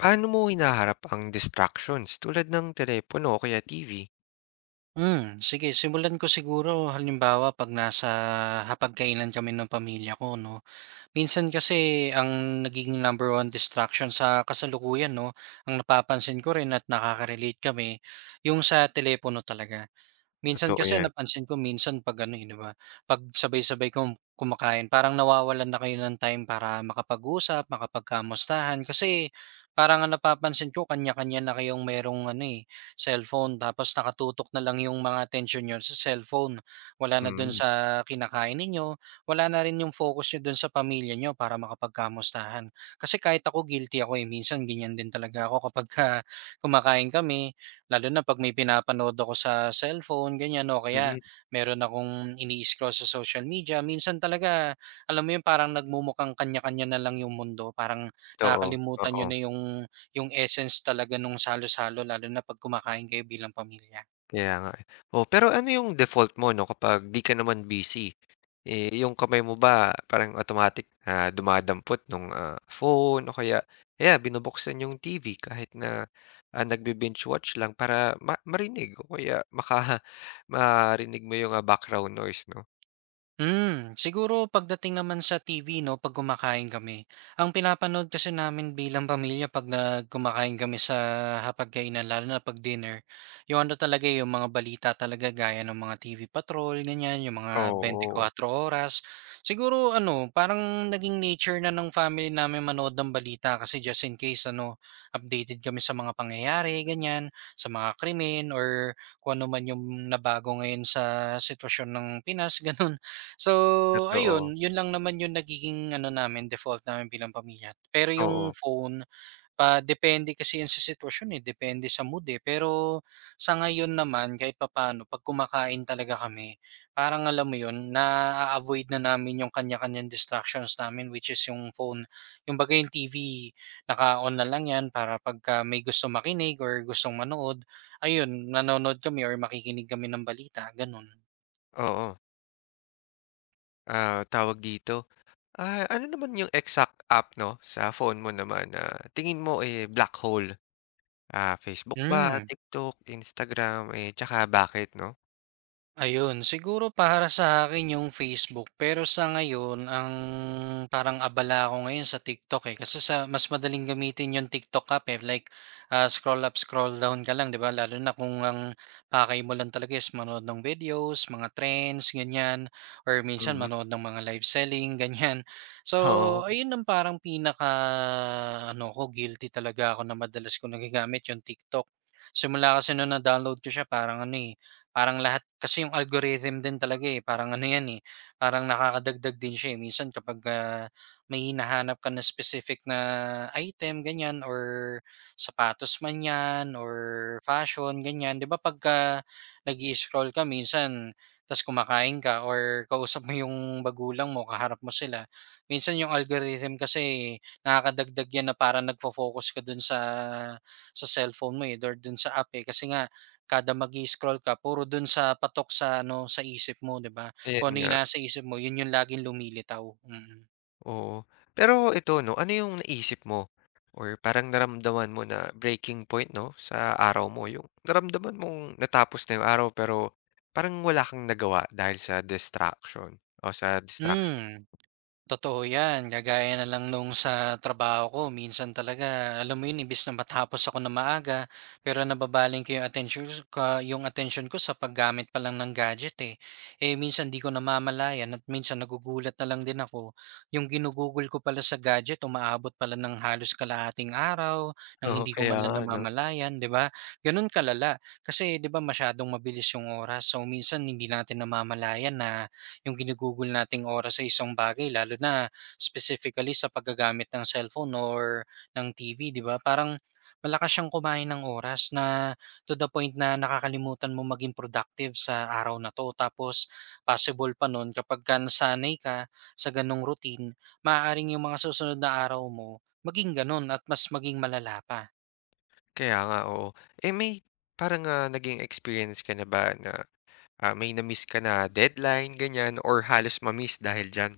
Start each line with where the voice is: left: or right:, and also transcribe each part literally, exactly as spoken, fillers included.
left: Paano mo hinaharap ang distractions tulad ng telepono o kaya T V?
right: Hmm, sige, simulan ko siguro halimbawa 'pag nasa hapagkainan kami ng pamilya ko 'no. Minsan kasi ang naging number one distraction sa kasalukuyan 'no, ang napapansin ko rin at nakaka-relate kami, yung sa telepono talaga. Minsan
left: Totoo
right: kasi
left: yan.
right: napansin ko minsan 'pag ano, eh, 'di ba, 'pag sabay-sabay kayong kumakain parang nawawalan na kayo ng time para makapag-usap, makapagkamustahan. Kasi parang ang napapansin ko kanya-kanya na kayong merong ano, eh, cellphone tapos nakatutok na lang yung mga attention niyo sa cellphone. Wala na dun
left: Mm,
right: sa kinakain ninyo, wala na rin yung focus niyo dun sa pamilya niyo para makapagkamustahan. Kasi kahit ako guilty ako, eh, minsan ganyan din talaga ako kapag kapagka kumakain kami. Lalo na 'pag may pinapanood ako sa cellphone ganyan o kaya
left: mm,
right: meron akong ini-scroll sa social media, minsan talaga alam mo 'yun parang nagmumukhang kanya-kanya na lang 'yung mundo, parang
left: totoo,
right: nakakalimutan
left: oo,
right: niyo na 'yung 'yung essence talaga nung salo-salo lalo na 'pag kumakain kayo bilang pamilya.
left: kaya nga, eh. Oh, pero ano yung default mo 'no kapag 'di ka naman busy? Eh, yung kamay mo ba parang automatic ah dumadampot nung, ah, phone o kaya kaya binubuksan yung T V kahit na, ah, nagbi-binge watch lang para ma marinig o kaya maka marinig mo yung, ah, background noise 'no?
right: Hmm, siguro pagdating naman sa T V 'no, 'pag kumakain kami. Ang pinapanood kasi namin bilang pamilya 'pag nag kumakain kami sa hapagkainan lalo na 'pag dinner, yung ano talaga, eh, yung mga balita talaga gaya ng mga T V Patrol ganyan, yung mga twenty four
left: Oo,
right: Oras. Siguro ano, parang naging nature na ng family namin manood ng balita kasi just in case ano, updated kami sa mga pangyayari ganyan, sa mga krimen or kung ano man yung nabago ngayon sa sitwasyon ng Pinas, gano'n. So,
left: totoo,
right: ayun, yun lang naman yung nagiging ano namin, default namin bilang pamilya. Pero yung
left: oo,
right: phone, pa depende kasi yun sa sitwasyon eh, depende sa mood eh. Pero sa ngayon naman, kahit papaano, pag kumakain talaga kami, parang alam mo yun, na-avoid na namin yung kanya-kanyang distractions namin, which is yung phone. Yung bagay yung T V, naka-on na lang yan para pagka may gusto makinig or gustong manood, ayun, nanonood kami or makikinig kami ng balita, ganun.
left: oo. Ah, tawag dito, ah, ano naman yung exact app 'no, sa phone mo naman na tingin mo, eh, black hole? Ah, Facebook ba,
right: Mm.
left: TikTok, Instagram, eh, tsaka bakit 'no?
right: Ayun, siguro para sa akin yung Facebook, pero sa ngayon ang parang abala ako ngayon sa TikTok, eh, kasi sa mas madaling gamitin yung TikTok app, eh, like, ah, scroll up, scroll down ka lang 'di ba, lalo na kung ang pakay mo lang talaga is manood ng videos, mga trends, ganyan, or minsan
left: Mm,
right: manood ng mga live selling, ganyan. So,
left: oo,
right: ayun ang parang pinaka-ano ko, guilty talaga ako na madalas ko nagagamit yung TikTok. Simula kasi nung na-download ko siya parang ano, eh, parang lahat kasi yung algorithm din talaga, eh, parang ano 'yan, eh, parang nakakadagdag din siya, eh. Minsan kapag, ah, may hinahanap ka na specific na item ganyan or sapatos man 'yan or fashion ganyan, 'di ba, pagka nag scroll ka minsan ta's kumakain ka or kausap mo yung magulang mo, kaharap mo sila, minsan yung algorithm kasi eh, nakakadagdag 'yan na parang nagfo-focus ka dun sa sa cellphone mo, eh, or dun sa app, eh. Kasi nga kada magi scroll ka puro dun sa patok sa ano, sa isip mo, 'di ba?
left: ayan
right: Kung ano
left: nga,
right: yung nasa isip mo, yun yung laging lumilitaw, mm.
left: oo. Pero ito 'no, ano yung naisip mo or parang naramdaman mo na breaking point 'no, sa araw mo? Yung naramdaman mong natapos na yung araw pero parang wala kang nagawa dahil sa distraction o sa distraction.
right: Hmm. Totoo 'yan, kagaya na lang nung sa trabaho ko minsan talaga alam mo 'yun imbes na matapos ako na maaga, pero nababaling ko 'yung attention ka 'yung attention ko sa paggamit pa lang ng gadget, eh. Eh, minsan 'di ko namamalayan at minsan nagugulat na lang din ako, 'yung ginugugol ko pala sa gadget umaabot pala ng halos kalahating araw nang
left: Oo,
right: hindi ko
left: kaya
right: man lang
left: nga 'no.
right: namamalayan, 'di ba? Gano'n kalala, kasi 'di ba masyadong mabilis 'yung oras, so minsan hindi natin namamalayan na yung ginugugol nating oras sa isang bagay lalo na specifically sa paggagamit ng cellphone or ng T V, 'di ba? Parang malakas siyang kumain ng oras na to the point na nakakalimutan mo maging productive sa araw na to. Tapos possible pa nun kapag ka nasanay ka sa ganong routine, maaaring yung mga susunod na araw mo maging ganun at mas maging malala pa.
left: Kaya nga, oo. Eh, may parang, ah, naging experience ka na ba na, ah, may na-miss ka na deadline, ganyan or halos ma-miss dahil diyan?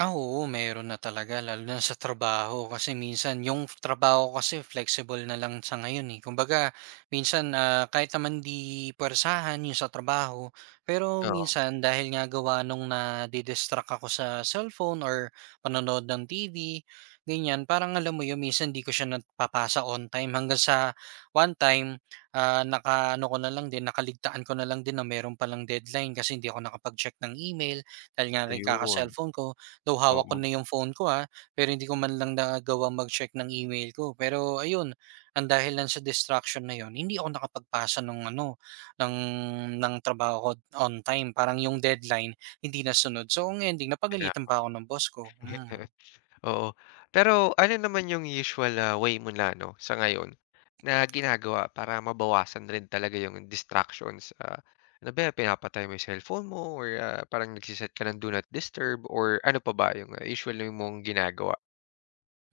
right: Ah, oo, meron na talaga lalo na sa trabaho kasi minsan yung trabaho ko kasi flexible na lang sa ngayon, eh. Kumbaga minsan, ah, kahit naman 'di puwersahan yung sa trabaho, pero
left: Oo,
right: minsan dahil nga gawa nung na distract ako sa cellphone or panonood ng T V, ganyan. Parang alam mo yun minsan 'di ko siya napapasa on time hanggang sa one time, ah, nakaano ko na lang din, nakaligtaan ko na lang din na meron palang deadline kasi hindi ako nakapag-check ng email dahil nga rin
left: ayun.
right: kaka-cellphone ko. Though hawak ko
left: Oo,
right: na yung phone ko, ah, pero hindi ko man lang nagawang mag-check ng email ko. Pero ayun, ang dahil lang sa distraction na yon, hindi ako nakapagpasa ng ano, ng, ng trabaho ko on time. Parang yung deadline, hindi nasunod. So, ang ending,
left: kaya
right: napagalitan pa ako ng boss ko. Mm.
left: oo. Pero ano naman yung usual, ah, way mo na ano, sa ngayon na ginagawa para mabawasan rin talaga yung distractions? Ah, ano ba yan, pinapatay mo yung cellphone mo or, ah, parang nagsiset ka ng do not disturb or ano pa ba yung, ah, usually mong ginagawa?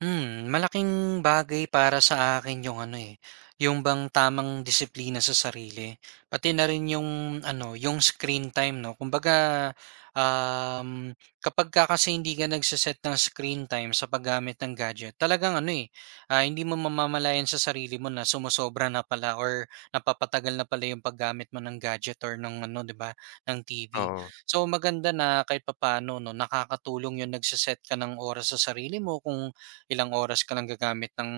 right: Hmm, malaking bagay para sa akin yung ano, eh, yung bang tamang disiplina sa sarili, pati na rin yung ano, yung screen time 'no. Kumbaga, um, kapag ka kasi hindi ka nagse ng screen time sa paggamit ng gadget, talagang ano, eh, ah, hindi mo mamamalayan sa sarili mo na sumosobra na pala or napapatagal na pala yung paggamit mo ng gadget or ng ano, 'di ba, ng T V.
left: Oo,
right: So maganda na kahit papaano 'no, nakakatulong yung nagse ka ng oras sa sarili mo kung ilang oras ka lang gagamit ng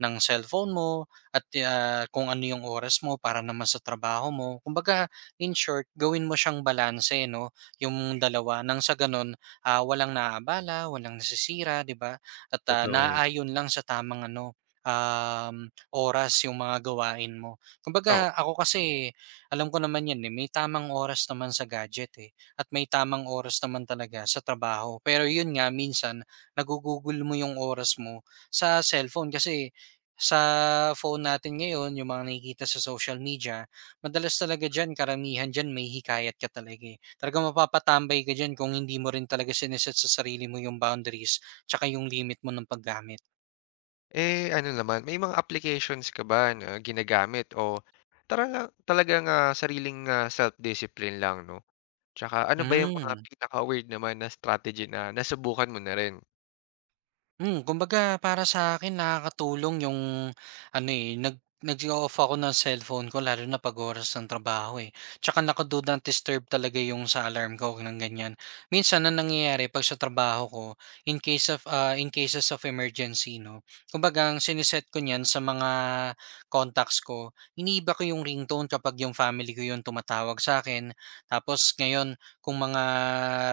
right: ng cellphone mo at, ah, kung ano yung oras mo para naman sa trabaho mo. Kumbaga, in short, gawin mo siyang balanse 'no, yung dalawa nang sa gano'n, ah, walang naabala, walang nasisira, 'di ba? At, ah,
left: totoo eh.
right: naaayon lang sa tamang ano, um, oras yung mga gawain mo.
left: Oo.
right: Kumbaga, ako kasi alam ko naman 'yan, eh, may tamang oras naman sa gadget, eh, at may tamang oras naman talaga sa trabaho. Pero 'yun nga minsan, nagugugol mo yung oras mo sa cellphone kasi sa phone natin ngayon, yung mga nakikita sa social media, madalas talaga diyan karamihan diyan may hikayat ka talaga, eh. Talagang mapapatambay ka diyan kung hindi mo rin talaga sine sa sarili mo yung boundaries tsaka yung limit mo ng paggamit.
left: Eh, ano naman, may mga applications ka ba na ginagamit o tarala talagang, ah, sariling, ah, self-discipline lang 'no? Tsaka ano ba yung mga
right: Hmm.
left: pinaka-weird naman na strategy na nasubukan mo na rin?
right: Hmm, kumbaga para sa akin nakakatulong yung ano, eh, nag nag-o-off ako ng cellphone ko lalo na 'pag oras ng trabaho, eh. Tsaka naka do not disturb talaga yung sa alarm ko ng ganyan. Minsan ang nangyayari 'pag sa trabaho ko in case of, ah, in cases of emergency 'no, kumbaga ang siniset ko niyan sa mga contacts ko, iniiba ko yung ringtone kapag yung family ko yung tumatawag sa akin. Tapos ngayon kung mga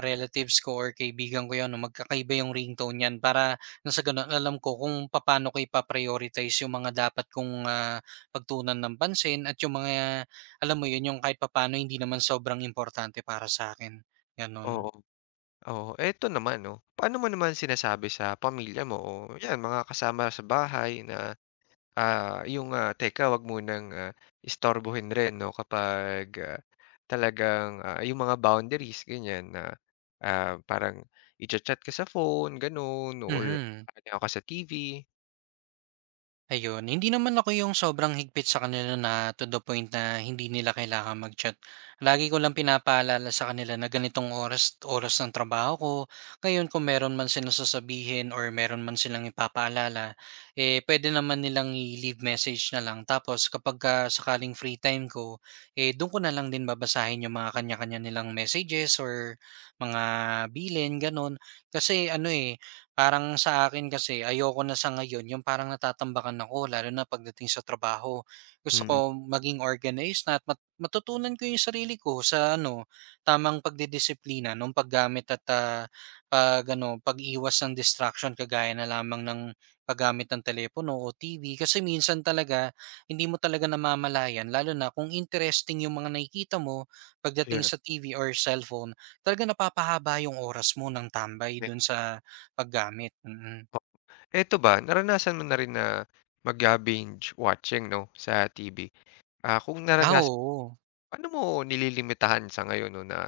right: relatives ko or kaibigan ko yun 'no, magkakaiba yung ringtone niyan para nang sa gano'n alam ko kung paano ko ipa-prioritize yung mga dapat kong, ah, pagtuunan ng pansin at yung mga alam mo 'yun, yung kahit papaano hindi naman sobrang importante para sa akin gano'n.
left: Oo, oo. Eto naman 'no, paano mo naman sinasabi sa pamilya mo o 'yan mga kasama sa bahay na. Ah, yung, ah, teka wag munang, ah, istorbohin rin 'no kapag, ah, talagang, ah, yung mga boundaries ganyan na, ah, parang i-cha-chat ka sa phone gano'n or
right: Mhm.
left: ano ka sa T V,
right: Ayun, hindi naman ako yung sobrang higpit sa kanila na to the point na hindi nila kailangan mag-chat. Lagi ko lang pinapaalala sa kanila na ganitong oras oras ng trabaho ko. Ngayon kung meron man silang sasabihin or meron man silang ipapaalala, eh pwede naman nilang i-leave message na lang. Tapos kapag ah, sakaling free time ko, eh doon ko na lang din babasahin yung mga kanya-kanya nilang messages or mga bilin, ganun. Kasi ano eh, parang sa akin kasi ayoko na sa ngayon yung parang natatambakan ako lalo na pagdating sa trabaho. Gusto
left: mm.
right: ko maging organized na at mat- matutunan ko yung sarili ko sa ano, tamang pagdidisiplina nung paggamit at ah, pag ano, pag-iwas ng distraction kagaya na lamang ng paggamit ng telepono o T V kasi minsan talaga hindi mo talaga namamalayan lalo na kung interesting yung mga nakikita mo pagdating
left: Yeah,
right: sa T V or cellphone, talaga napapahaba yung oras mo ng tambay
left: meron
right: dun sa paggamit, mm.
left: po. Eto ba, naranasan mo na rin na mag, ah, binge watching 'no sa T V? Ah, kung
right: Ah,
left: naranasan.
right: oo.
left: Paano mo nililimitahan sa ngayon 'no na,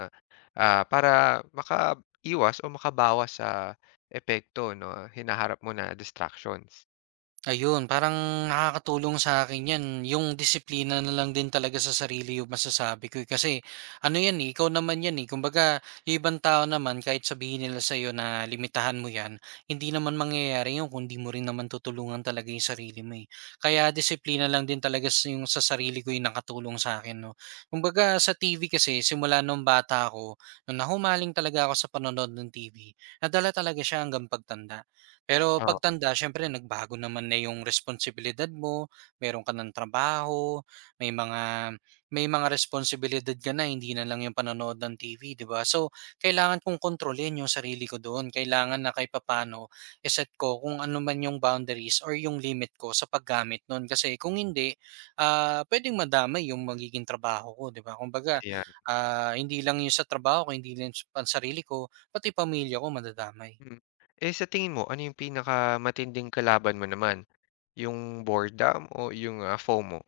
left: ah, para makaiwas o makabawas sa epekto 'no, hinaharap mo na distractions?
right: Ayun, parang nakakatulong sa'kin 'yan, yung disiplina na lang din talaga sa sarili yung masasabi ko, eh. Kasi ano 'yan, eh, ikaw naman 'yan, eh. Kumbaga yung ibang tao naman kahit sabihin nila sa'yo na limitahan mo 'yan, hindi naman mangyayari yun kung 'di mo rin naman tutulungan talaga yung sarili mo, eh. Kaya disiplina lang din talaga sa yung sa sarili ko yung nakatulong sa akin, 'no. Kumbaga sa T V kasi simula nung bata ako, nung nahumaling talaga ako sa panonood ng T V, nadala talaga siya hanggang pagtanda. Pero
left: Oh,
right: pagtanda siyempre nagbago naman na yung responsibilidad mo, meron ka ng trabaho, may mga may mga responsibilidad ka na hindi na lang yung panonood ng T V, 'di ba? So, kailangan kong kontrolin yung sarili ko doon. Kailangan na kahit papaano i ko kung ano man yung boundaries or yung limit ko sa paggamit noon kasi kung hindi, ah pwedeng madamay yung magiging trabaho ko, 'di ba? Kumbaga,
left: ayan.
right: ah hindi lang yung sa trabaho ko, hindi lang sa pan- sarili ko, pati pamilya ko madadamay.
left: Hmm. Eh, sa tingin mo ano yung pinakamatinding kalaban mo naman, yung boredom o yung, ah, FOMO?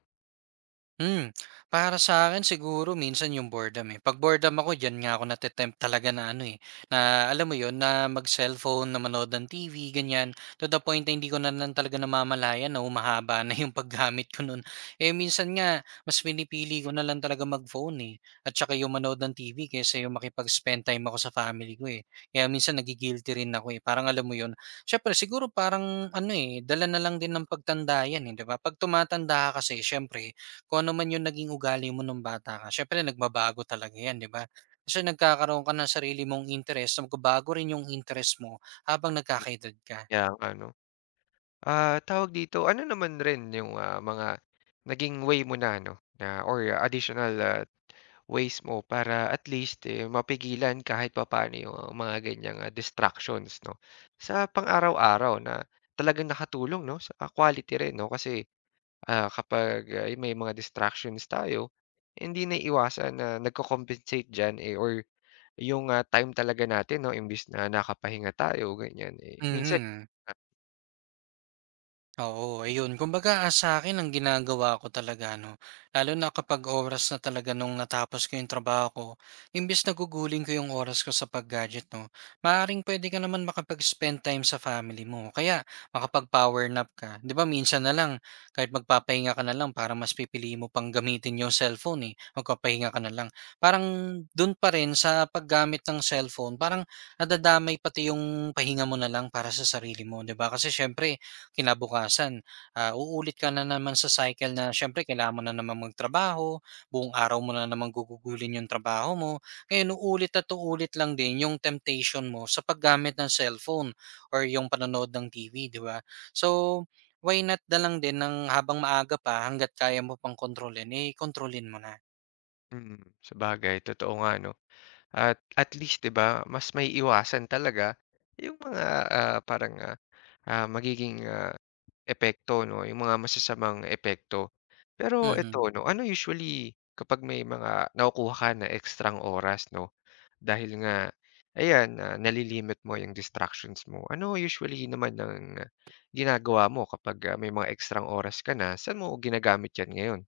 right: Hmm, para sa akin siguro minsan yung boredom, eh. 'Pag boredom ako diyan nga ako nate-tempt talaga na ano, eh, na alam mo yon na mag-cellphone, na manood ng T V, ganyan. To the point na hindi ko na lang talaga namamalayan na humahaba na yung paggamit ko nun. Eh, minsan nga mas pinipili ko na lang talaga mag-phone, eh, at saka yung manood ng T V kaysa yung makipag-spend time ako sa family ko, eh. Kaya minsan nagi-guilty rin ako, eh, parang alam mo yon siyempre siguro parang ano, eh, dala na lang din ng pagtanda yan, eh, 'di ba? 'Pag tumatanda ka kasi siyempre kung ano man yung naging ugali mo nung bata ka syempre nagbabago talaga yan, 'di ba? Kasi nagkakaroon ka ng sarili mong interes, so magbabago rin yung interes mo habang nagkakaedad ka.
left: Kaya Ano, ah, tawag dito, ano naman rin yung, ah, mga naging way mo na ano na or ah, additional, ah Ways mo para at least, eh, mapigilan kahit papaano yung, ah, mga ganiyang, ah, distractions 'no, sa pang-araw-araw na talagang nakatulong 'no, sa ah, quality rin 'no kasi, ah, kapag, ah, may mga distractions tayo, hindi naiiwasan na nagko-compensate diyan, eh, or yung, ah, time talaga natin 'no imbes na nakapahinga tayo ganiyan, eh, minsan
right: Mhm. Oo, ayun. Kumbaga, ah, sa'kin ang ginagawa ko talaga 'no, lalo na kapag oras na talaga nung natapos ko yung trabaho ko, imbes na gugulin ko yung oras ko sa pag-gadget 'no, maaaring pwede ka naman makapag-spend time sa family mo kaya makapag-power nap ka. 'Di ba minsan na lang kahit magpapahinga ka na lang parang mas pipili mo pang gamitin yung cellphone, eh, magpapahinga ka na lang. Parang dun pa rin sa paggamit ng cellphone, parang nadadamay pati yung pahinga mo na lang para sa sarili mo, 'di ba? Kasi siyempre kinabukasan, ah, uulit ka na naman sa cycle na siyempre kailangan mo na naman magtrabaho, buong araw mo na naman gugugulin yung trabaho mo. Ngayon uulit at uulit lang din yung temptation mo sa paggamit ng cellphone or yung panonood ng T V, 'di ba? So, why not na lang din ng habang maaga pa hangga't kaya mo pang kontrolin, eh kontrolin mo na.
left: mm, sa bagay totoo nga 'no at at least 'di ba mas may iwasan talaga yung mga, ah, parang, ah, ah, magiging, ah Epekto 'no, yung mga masasamang epekto. Pero
right: Mhm.
left: eto 'no, ano usually kapag may mga nakukuha ka na ekstrang oras 'no, dahil nga ayan, ah, nali-limit mo yung distractions mo. Ano usually naman ang ah, ginagawa mo kapag, ah, may mga ekstrang oras ka na, saan mo ginagamit 'yan ngayon?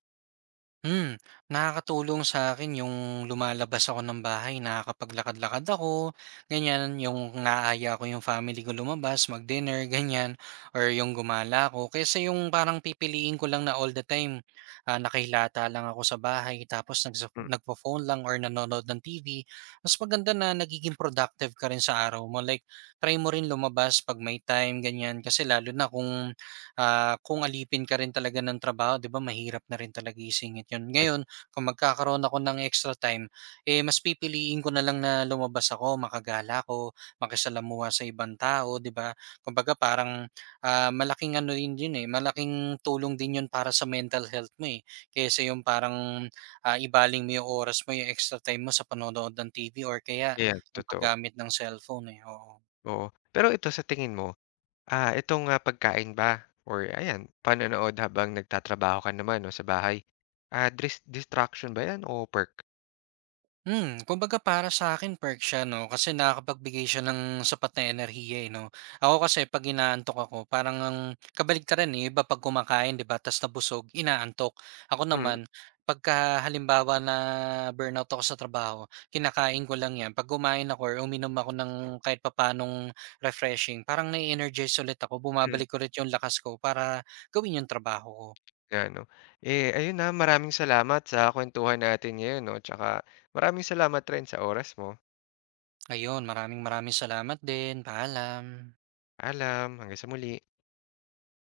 right: Hmm, nakakatulong sa akin yung lumalabas ako ng bahay, nakakapaglakad-lakad ako, ganyan. Yung inaaya ko yung family ko lumabas, mag-dinner, ganyan, or yung gumala ako. Kaysa yung parang pipiliin ko lang na all the time, ah, nakahilata lang ako sa bahay tapos nagso
left: Mm,
right: nagpo-phone lang or nanonood ng T V. Mas maganda na nagiging productive ka rin sa araw mo. Like, try mo rin lumabas 'pag may time, ganyan. Kasi lalo na kung ah, kung alipin ka rin talaga ng trabaho, 'di ba mahirap na rin talaga isingit 'yun.
left: at
right: Ngayon, kung magkakaroon ako ng extra time, eh mas pipiliin ko na lang na lumabas ako, makagala ko, makisalamuha sa ibang tao, 'di ba? Kumbaga parang ah, malaking ano rin 'yun eh, malaking tulong din 'yun para sa mental health mo eh. Kaysa yung parang ah, ibaling mo yung oras mo, yung extra time mo sa panonood ng T V or kaya
left: ayan,
right: yung
left: totoo,
right: paggamit ng cellphone eh. Oo.
left: oo. Pero ito sa tingin mo, ah, itong, ah, pagkain ba or ayan, panonood habang nagtatrabaho ka naman 'no, sa bahay, ah, dris distraction ba 'yan o perk?
right: Hmm, kumbaga para sa'kin perk siya 'no, kasi nakakapagbigay siya ng sapat na enerhiya, eh, 'no. Ako kasi 'pag inaantok ako parang ang kabaligtaran, eh, yung iba 'pag kumakain 'di ba ta's nabusog, inaantok. Ako naman
left: Mm.
right: pagka halimbawa na burnout ako sa trabaho, kinakain ko lang 'yan. 'Pag kumain ako or uminom ako ng kahit papaanong refreshing, parang na-e-energize ulit ako,
left: Hmm,
right: bumabalik ulit yung lakas ko para gawin yung trabaho ko.
left: nga 'no. Eh, ayun, na, maraming salamat sa kuwentuhan natin ngayon 'no, 'tsaka maraming salamat rin sa oras mo.
right: Ayun, maraming maraming salamat din. Paalam.
left: Alam, hanggang sa muli.